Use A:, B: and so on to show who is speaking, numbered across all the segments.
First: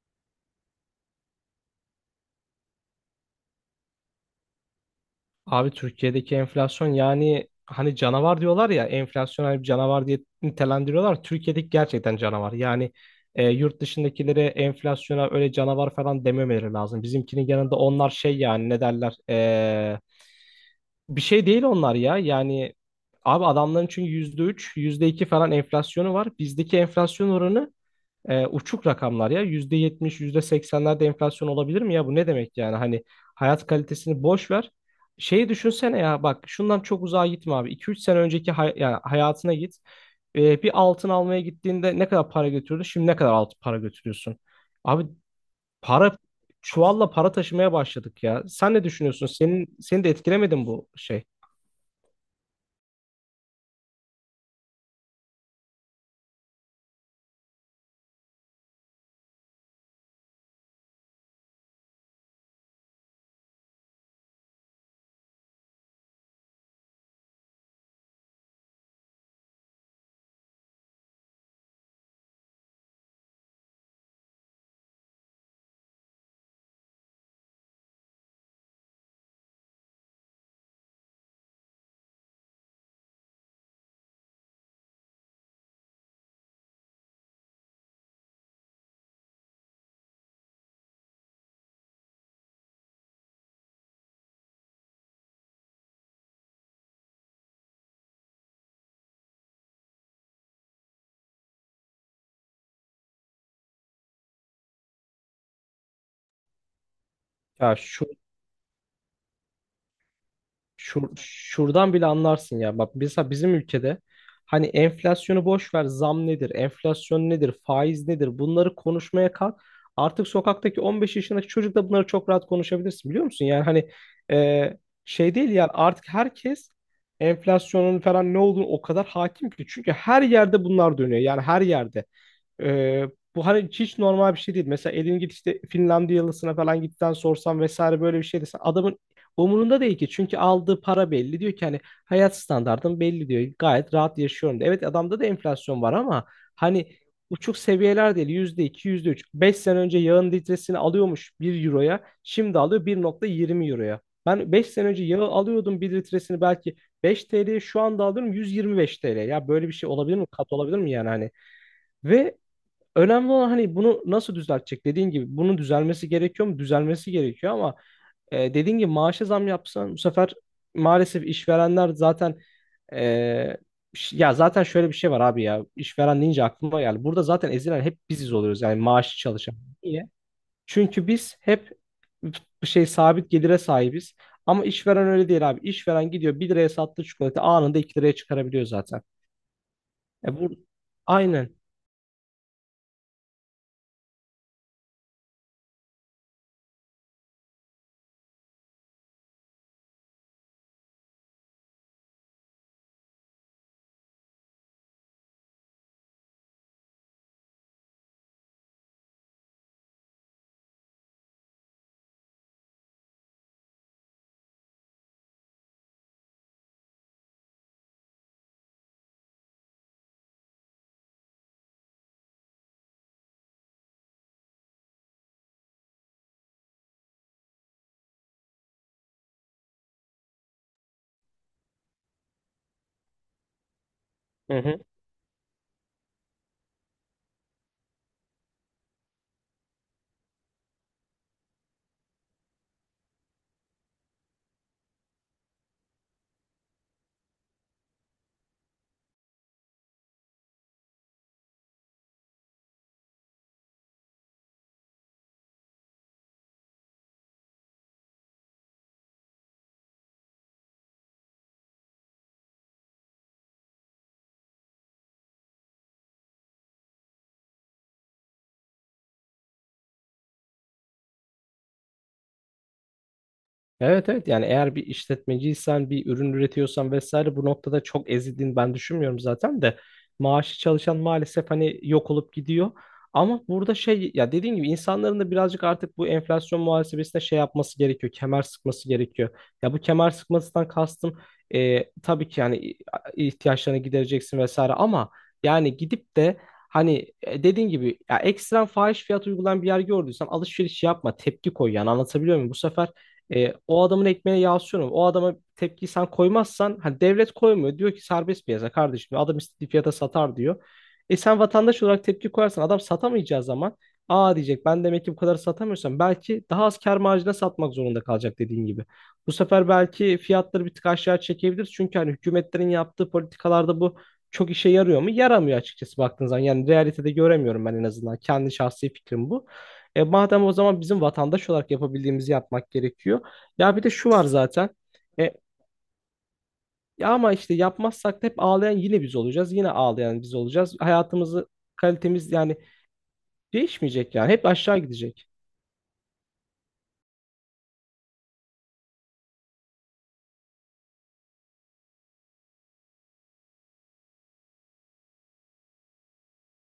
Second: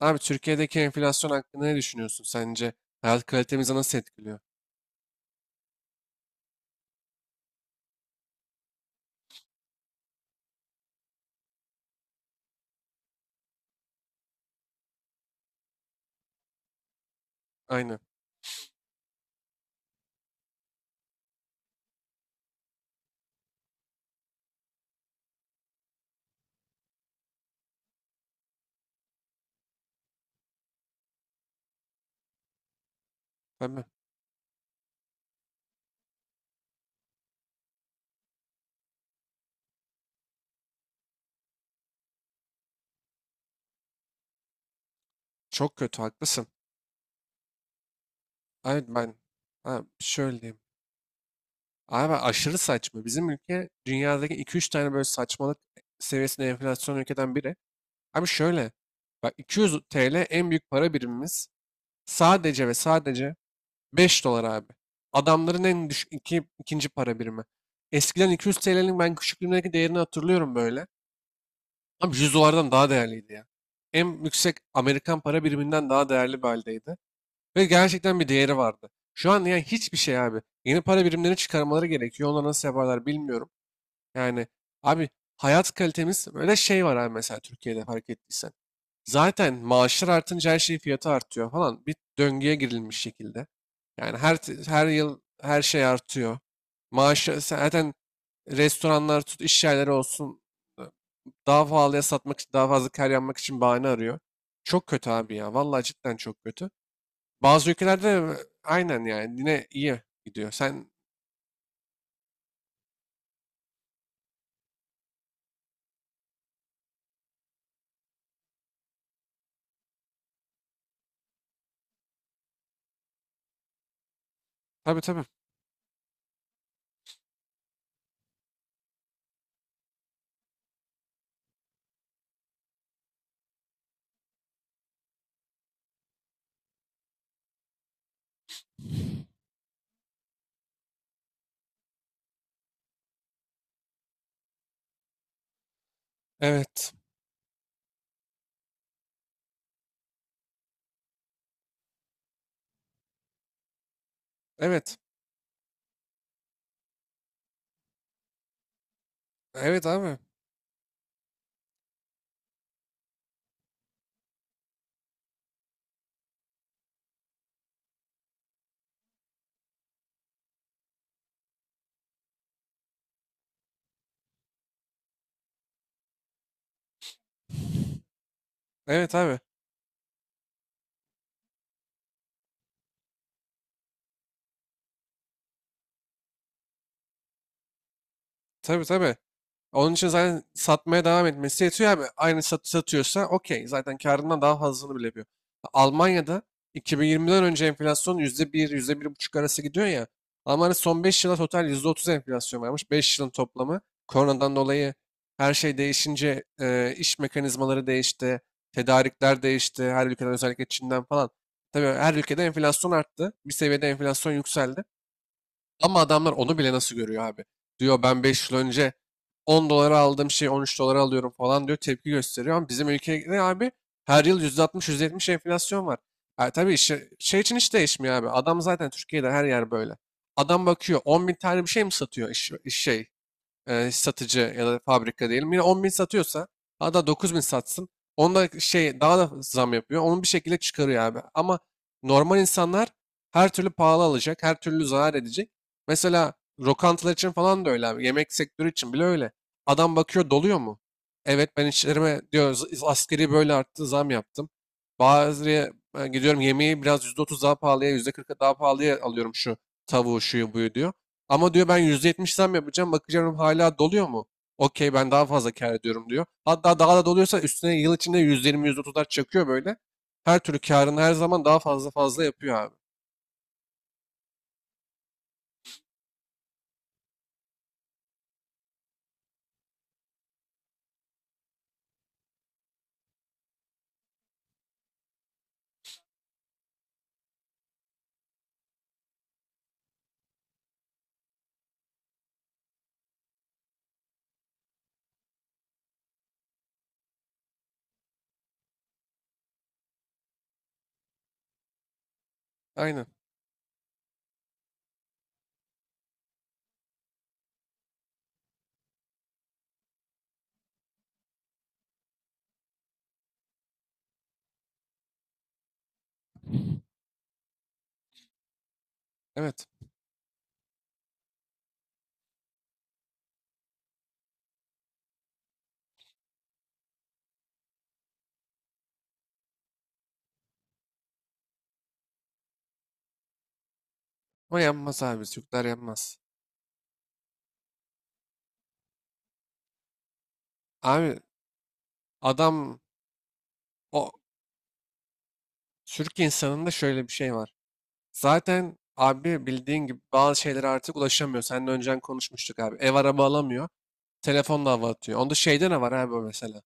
A: Abi Türkiye'deki enflasyon hakkında ne düşünüyorsun sence? Hayat kalitemizi nasıl etkiliyor?
B: Abi Türkiye'deki enflasyon yani hani canavar diyorlar ya enflasyon hani bir canavar diye nitelendiriyorlar. Türkiye'deki gerçekten canavar. Yani yurt dışındakilere enflasyona öyle canavar falan dememeleri lazım. Bizimkinin yanında
A: Aynen.
B: onlar şey yani ne derler bir şey değil onlar ya. Yani abi adamların çünkü %3, yüzde iki falan enflasyonu var. Bizdeki enflasyon oranı uçuk rakamlar ya. %70, yüzde seksenlerde enflasyon olabilir mi ya? Bu ne demek yani? Hani hayat
A: Tabii.
B: kalitesini boş ver. Şeyi düşünsene ya, bak şundan çok uzağa gitme abi. İki üç sene önceki yani hayatına git. Bir altın almaya gittiğinde ne kadar para götürdü? Şimdi ne kadar altın para götürüyorsun? Abi
A: Çok kötü
B: para
A: haklısın.
B: çuvalla para taşımaya başladık ya. Sen
A: Abi
B: ne
A: ben
B: düşünüyorsun? Senin
A: abi
B: seni de
A: şöyle
B: etkilemedi
A: diyeyim.
B: mi bu şey?
A: Abi aşırı saçma. Bizim ülke dünyadaki iki üç tane böyle saçmalık seviyesinde enflasyon ülkeden biri. Abi şöyle. Bak, 200 TL en büyük para birimimiz. Sadece ve sadece 5 dolar abi. Adamların en düşük ikinci para birimi. Eskiden 200 TL'nin ben küçüklüğümdeki değerini hatırlıyorum böyle. Abi 100 dolardan daha değerliydi ya. En yüksek Amerikan para biriminden daha değerli bir haldeydi. Ve gerçekten bir değeri vardı. Şu an yani hiçbir şey abi. Yeni para birimlerini çıkarmaları gerekiyor. Onlar nasıl yaparlar bilmiyorum. Yani abi, hayat kalitemiz böyle, şey var abi, mesela Türkiye'de fark ettiysen. Zaten maaşlar artınca her şeyin fiyatı artıyor falan. Bir döngüye girilmiş şekilde. Yani her yıl her şey artıyor. Maaşı zaten restoranlar tut, iş yerleri olsun, e, daha pahalıya satmak için, daha fazla kar yapmak için bahane arıyor. Çok kötü abi ya. Vallahi cidden çok kötü. Bazı
B: Ya şu
A: ülkelerde aynen yani yine iyi gidiyor.
B: Şuradan bile anlarsın ya. Bak mesela bizim ülkede hani enflasyonu boş ver, zam nedir, enflasyon nedir, faiz nedir bunları konuşmaya kalk. Artık sokaktaki 15 yaşındaki çocuk da bunları çok rahat konuşabilirsin biliyor musun? Yani hani e,
A: Tabii, tabii.
B: şey değil yani artık herkes enflasyonun falan ne olduğunu o kadar hakim ki. Çünkü her yerde bunlar dönüyor. Yani her yerde. Ee, Bu hani hiç normal bir şey değil. Mesela elin git işte Finlandiyalısına falan gitten sorsan vesaire böyle bir şey desen adamın umurunda değil ki. Çünkü aldığı para belli. Diyor ki hani hayat standartım belli diyor. Gayet rahat yaşıyorum diyor. Evet adamda da enflasyon var ama hani
A: Evet.
B: uçuk seviyeler değil. %2, %3. 5 sene önce yağın litresini alıyormuş bir euroya. Şimdi alıyor 1,20 euroya. Ben 5 sene
A: Evet.
B: önce yağı alıyordum bir litresini belki 5 TL'ye, şu anda alıyorum 125 TL. Ya böyle bir
A: Evet
B: şey olabilir
A: abi.
B: mi? Kat olabilir mi yani hani? Ve önemli olan hani bunu nasıl düzeltecek? Dediğin gibi bunun düzelmesi gerekiyor mu? Düzelmesi gerekiyor ama dediğin gibi maaşa zam yapsan bu sefer maalesef işverenler zaten e, ya zaten şöyle bir şey var abi ya işveren deyince aklıma geldi. Burada zaten ezilen hep biziz oluyoruz yani
A: Evet
B: maaşlı
A: abi.
B: çalışan. Niye? Çünkü biz hep bir şey sabit gelire sahibiz. Ama işveren öyle değil abi. İşveren gidiyor bir liraya sattığı çikolata anında 2 liraya çıkarabiliyor
A: Tabii,
B: zaten.
A: tabii. Onun için
B: E
A: zaten
B: bu
A: satmaya devam
B: Aynen.
A: etmesi yetiyor abi. Aynı satıyorsa okey. Zaten karından daha fazlasını bile yapıyor. Almanya'da 2020'den önce enflasyon %1, %1,5 arası gidiyor ya. Almanya son 5 yıla total %30 enflasyon varmış. 5 yılın toplamı. Koronadan dolayı her şey değişince iş mekanizmaları değişti. Tedarikler değişti. Her ülkeden, özellikle Çin'den falan. Tabii her ülkede enflasyon arttı. Bir seviyede enflasyon yükseldi. Ama adamlar onu bile nasıl görüyor abi? Diyor, ben 5 yıl önce 10 dolara aldığım şeyi 13 dolara alıyorum falan diyor, tepki gösteriyor. Ama bizim ülkede abi her yıl %60-%70 enflasyon var. Ha, tabii şey için hiç değişmiyor abi. Adam zaten Türkiye'de her yer böyle. Adam bakıyor, 10 bin tane bir şey mi satıyor iş şey, satıcı
B: Hı
A: ya da
B: hı.
A: fabrika diyelim. Yine 10 bin satıyorsa, hatta 9 bin satsın. Onda şey, daha da zam yapıyor. Onu bir şekilde çıkarıyor abi. Ama normal insanlar her türlü pahalı alacak. Her türlü zarar edecek. Mesela lokantalar için falan da öyle abi. Yemek sektörü için bile öyle. Adam bakıyor, doluyor mu? Evet, ben işlerime diyor, Asgari böyle arttı, zam yaptım. Ben gidiyorum, yemeği biraz %30 daha pahalıya, %40 daha pahalıya alıyorum, şu tavuğu, şuyu buyu," diyor. Ama diyor, "Ben %70 zam yapacağım. Bakacağım, hala doluyor mu? Okey, ben daha fazla kâr ediyorum," diyor. Hatta daha da doluyorsa, üstüne yıl içinde %20, otuzlar çakıyor böyle. Her türlü kârını her zaman daha fazla fazla yapıyor abi.
B: Evet, evet, yani eğer bir işletmeciysen bir ürün üretiyorsan vesaire bu noktada çok ezildiğini ben düşünmüyorum zaten de maaşı çalışan maalesef hani yok olup gidiyor. Ama burada şey ya dediğim gibi insanların da birazcık artık bu enflasyon muhasebesine şey yapması gerekiyor. Kemer sıkması gerekiyor. Ya bu kemer sıkmasından kastım tabii ki yani ihtiyaçlarını gidereceksin vesaire ama yani gidip de hani dediğin gibi ya ekstrem fahiş fiyat uygulayan bir yer gördüysen alışveriş yapma, tepki koy yani anlatabiliyor muyum? Bu sefer
A: Aynen.
B: o adamın ekmeğine yağ sürme. O adama tepkiyi sen koymazsan hani devlet koymuyor. Diyor ki serbest piyasa kardeşim adam istediği fiyata satar diyor. E sen vatandaş olarak tepki koyarsan adam satamayacağı zaman aa diyecek ben demek ki bu kadar satamıyorsam belki daha az kâr marjına satmak zorunda kalacak dediğin gibi. Bu
A: Evet.
B: sefer belki fiyatları bir tık aşağı çekebilir. Çünkü hani hükümetlerin yaptığı politikalarda bu çok işe yarıyor mu? Yaramıyor açıkçası baktığın zaman. Yani realitede göremiyorum ben en azından. Kendi şahsi fikrim bu. E madem o zaman bizim vatandaş olarak yapabildiğimizi yapmak gerekiyor. Ya bir de şu var
A: Ama
B: zaten.
A: yanmaz abi.
B: E,
A: Türkler yanmaz.
B: Ya ama işte yapmazsak da hep ağlayan yine biz olacağız. Yine ağlayan biz olacağız.
A: Abi
B: Kalitemiz yani
A: adam o
B: değişmeyecek yani. Hep aşağı gidecek.
A: Türk insanında şöyle bir şey var. Zaten abi bildiğin gibi bazı şeylere artık ulaşamıyor. Seninle önceden konuşmuştuk abi. Ev, araba alamıyor. Telefonla hava atıyor. Onda şeyde ne var abi o mesela?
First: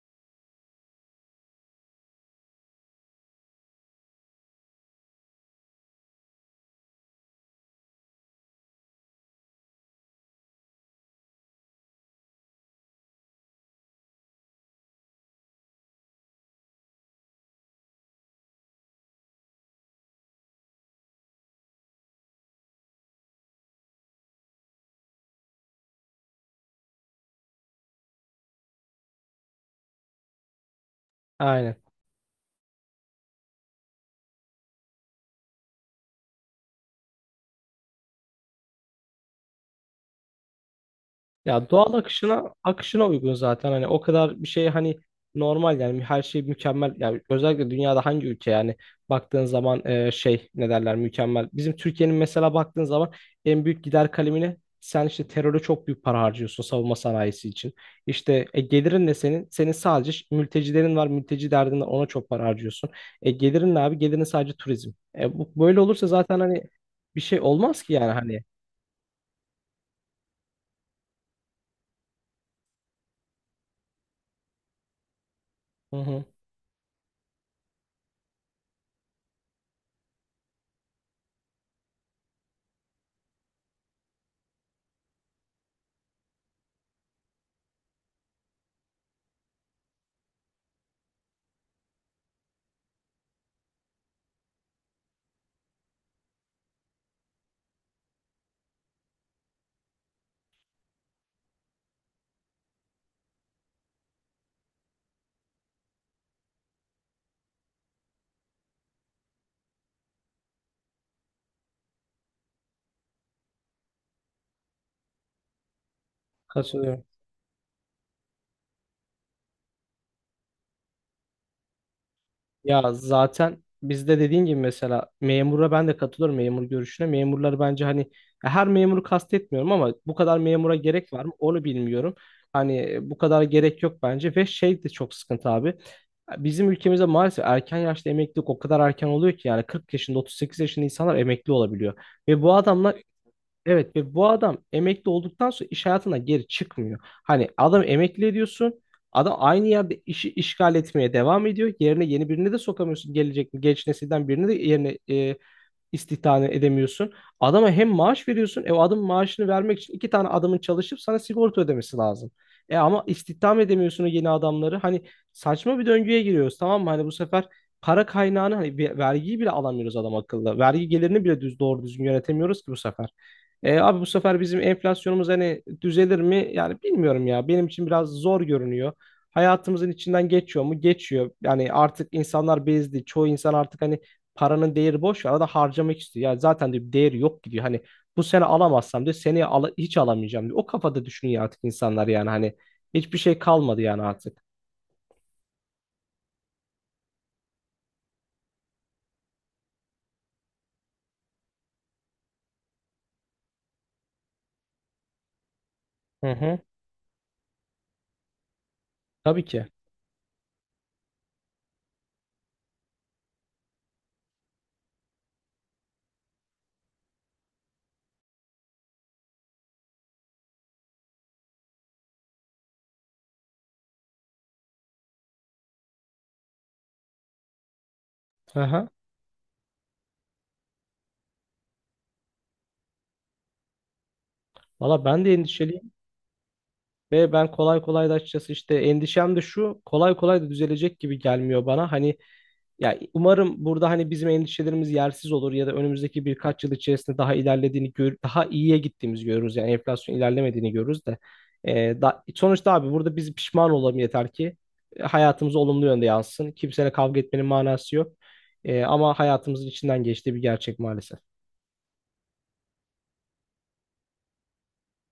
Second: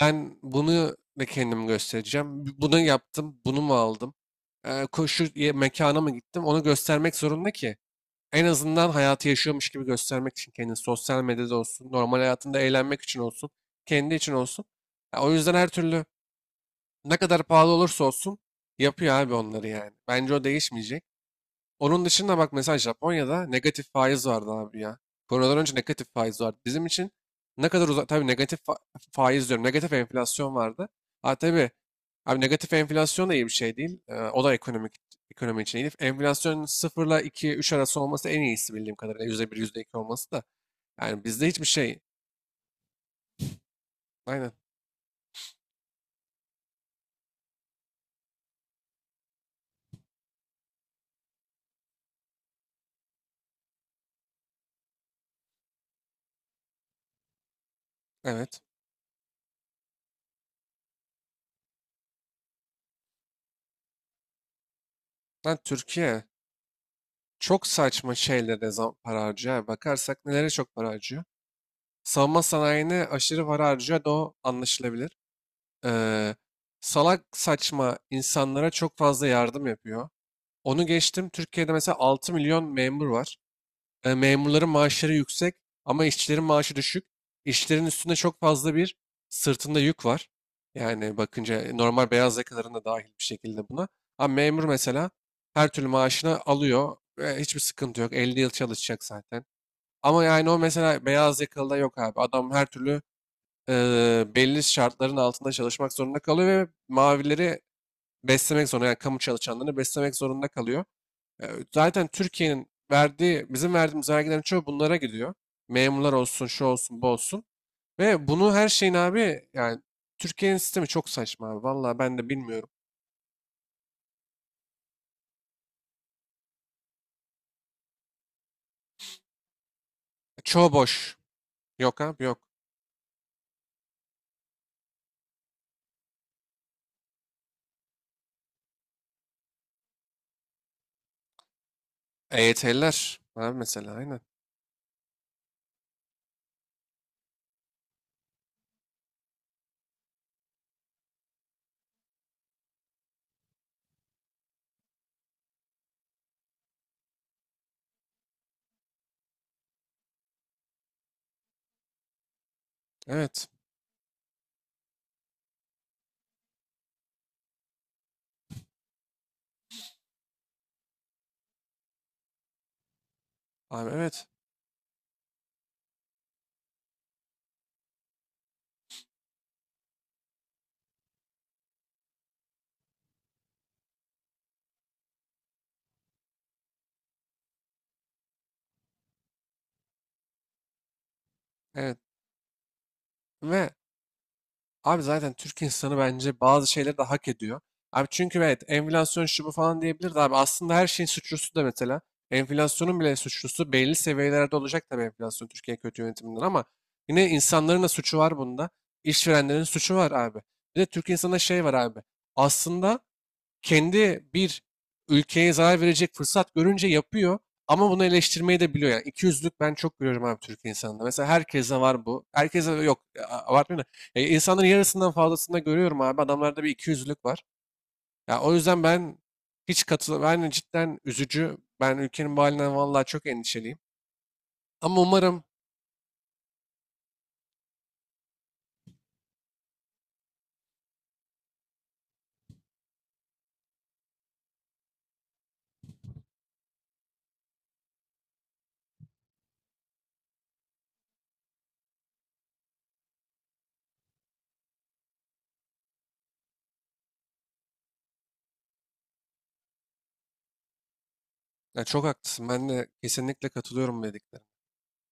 A: Ben bunu da kendim göstereceğim. Bunu yaptım, bunu mu aldım? Mekana mı gittim? Onu göstermek zorunda ki. En azından hayatı yaşıyormuş gibi göstermek için, kendini sosyal medyada olsun, normal hayatında eğlenmek için olsun, kendi için olsun. Ya o yüzden her türlü, ne kadar pahalı olursa olsun, yapıyor abi onları yani. Bence o değişmeyecek. Onun dışında bak, mesela Japonya'da negatif faiz vardı abi ya. Koronadan önce negatif faiz vardı. Bizim için ne kadar uzak, tabii faiz diyorum, negatif enflasyon vardı. Ha tabii,
B: Aynen.
A: abi negatif enflasyon da iyi bir şey değil. O da ekonomi için iyi değil. Enflasyon sıfırla iki üç arası olması en iyisi bildiğim kadarıyla. %1, %2 olması da. Yani bizde hiçbir
B: Ya doğal
A: şey.
B: akışına uygun zaten hani o kadar bir
A: Aynen.
B: şey hani normal yani her şey mükemmel yani özellikle dünyada hangi ülke yani baktığın zaman şey ne derler mükemmel. Bizim Türkiye'nin mesela baktığın zaman en büyük gider kalemine sen işte teröre çok büyük para harcıyorsun savunma sanayisi için. İşte
A: Evet.
B: gelirin ne senin? Senin sadece mültecilerin var mülteci derdin var ona çok para harcıyorsun. Gelirin ne abi? Gelirin sadece turizm.
A: Lan
B: Böyle olursa
A: Türkiye
B: zaten hani bir şey
A: çok
B: olmaz ki yani
A: saçma
B: hani.
A: şeylere para harcıyor. Yani bakarsak nelere çok para harcıyor. Savunma sanayine aşırı para harcıyor da, o anlaşılabilir.
B: Hı hı.
A: eee, Salak saçma insanlara çok fazla yardım yapıyor. Onu geçtim. Türkiye'de mesela 6 milyon memur var. Memurların maaşları yüksek ama işçilerin maaşı düşük. İşçilerin üstünde, çok fazla bir sırtında yük var. Yani bakınca normal beyaz yakaların da dahil bir şekilde buna. Ama memur mesela her türlü maaşını alıyor ve hiçbir sıkıntı yok. 50 yıl çalışacak zaten. Ama yani o mesela beyaz yakalıda yok abi. Adam her türlü belli şartların altında çalışmak zorunda kalıyor ve mavileri beslemek zorunda, yani kamu çalışanlarını beslemek zorunda kalıyor. E, Zaten Türkiye'nin verdiği bizim verdiğimiz vergilerin çoğu bunlara gidiyor. Memurlar olsun, şu olsun,
B: Katılıyorum.
A: bu olsun. Ve bunu her şeyin abi yani, Türkiye'nin sistemi çok saçma abi. Vallahi ben de bilmiyorum.
B: Ya zaten bizde dediğin gibi mesela memura ben de katılıyorum memur görüşüne. Memurları bence hani ya her memuru kastetmiyorum ama bu kadar
A: Çoğu
B: memura gerek
A: boş.
B: var mı onu
A: Yok
B: bilmiyorum.
A: abi, yok.
B: Hani bu kadar gerek yok bence ve şey de çok sıkıntı abi. Bizim ülkemizde maalesef erken yaşta emeklilik o kadar erken oluyor ki yani 40 yaşında 38 yaşında insanlar emekli olabiliyor. Ve bu adamlar
A: EYT'liler. Abi mesela,
B: Evet, ve
A: aynen.
B: bu adam emekli olduktan sonra iş hayatına geri çıkmıyor. Hani adam emekli ediyorsun. Adam aynı yerde işi işgal etmeye devam ediyor. Yerine yeni birini de sokamıyorsun. Gelecek genç nesilden birini de yerine istihdam edemiyorsun. Adama hem maaş veriyorsun. E o adamın maaşını vermek için iki tane adamın çalışıp sana sigorta ödemesi lazım. E ama
A: Evet.
B: istihdam edemiyorsun o yeni adamları. Hani saçma bir döngüye giriyoruz tamam mı? Hani bu sefer para kaynağını hani vergiyi bile alamıyoruz adam akıllı. Vergi gelirini bile düz doğru düzgün yönetemiyoruz ki bu sefer. E
A: Abi
B: abi bu
A: evet.
B: sefer bizim enflasyonumuz hani düzelir mi? Yani bilmiyorum ya. Benim için biraz zor görünüyor. Hayatımızın içinden geçiyor mu? Geçiyor. Yani artık insanlar bezdi. Çoğu insan artık hani paranın değeri boş. Arada harcamak istiyor. Ya zaten diyor bir değeri yok gidiyor. Hani bu sene alamazsam diyor. Seneye hiç alamayacağım diyor. O kafada düşünüyor artık
A: Evet.
B: insanlar yani. Hani hiçbir şey
A: Ve
B: kalmadı yani artık.
A: abi, zaten Türk insanı bence bazı şeyleri de hak ediyor. Abi çünkü evet, enflasyon şu bu falan diyebilir de, abi aslında her şeyin suçlusu, da mesela enflasyonun bile suçlusu belli seviyelerde olacak tabii enflasyon, Türkiye kötü
B: Hı
A: yönetiminden,
B: hı.
A: ama yine insanların da suçu var bunda.
B: Tabii
A: İşverenlerin
B: ki.
A: suçu var abi. Bir de Türk insanında şey var abi. Aslında kendi bir ülkeye zarar verecek fırsat görünce yapıyor, ama bunu eleştirmeyi de biliyor. Yani ikiyüzlülük, ben çok görüyorum abi Türk insanında. Mesela herkese var bu. Herkese yok, abartmıyorum da. İnsanların yarısından fazlasında görüyorum abi. Adamlarda bir ikiyüzlülük var. Ya o yüzden
B: Aha.
A: ben hiç katıl ben cidden üzücü. Ben ülkenin bu halinden vallahi çok endişeliyim. Ama
B: Valla ben de
A: umarım
B: endişeliyim. Ve ben kolay kolay da açıkçası işte endişem de şu kolay kolay da düzelecek gibi gelmiyor bana. Hani ya umarım burada hani bizim endişelerimiz yersiz olur ya da önümüzdeki birkaç yıl içerisinde daha ilerlediğini daha iyiye gittiğimizi görürüz. Yani enflasyon ilerlemediğini görürüz de. Sonuçta abi burada biz pişman olalım yeter ki hayatımıza olumlu yönde yansın. Kimseyle kavga etmenin manası yok. Ama hayatımızın içinden geçtiği bir gerçek maalesef.
A: Ya, çok haklısın. Ben de kesinlikle katılıyorum bu dediklerine.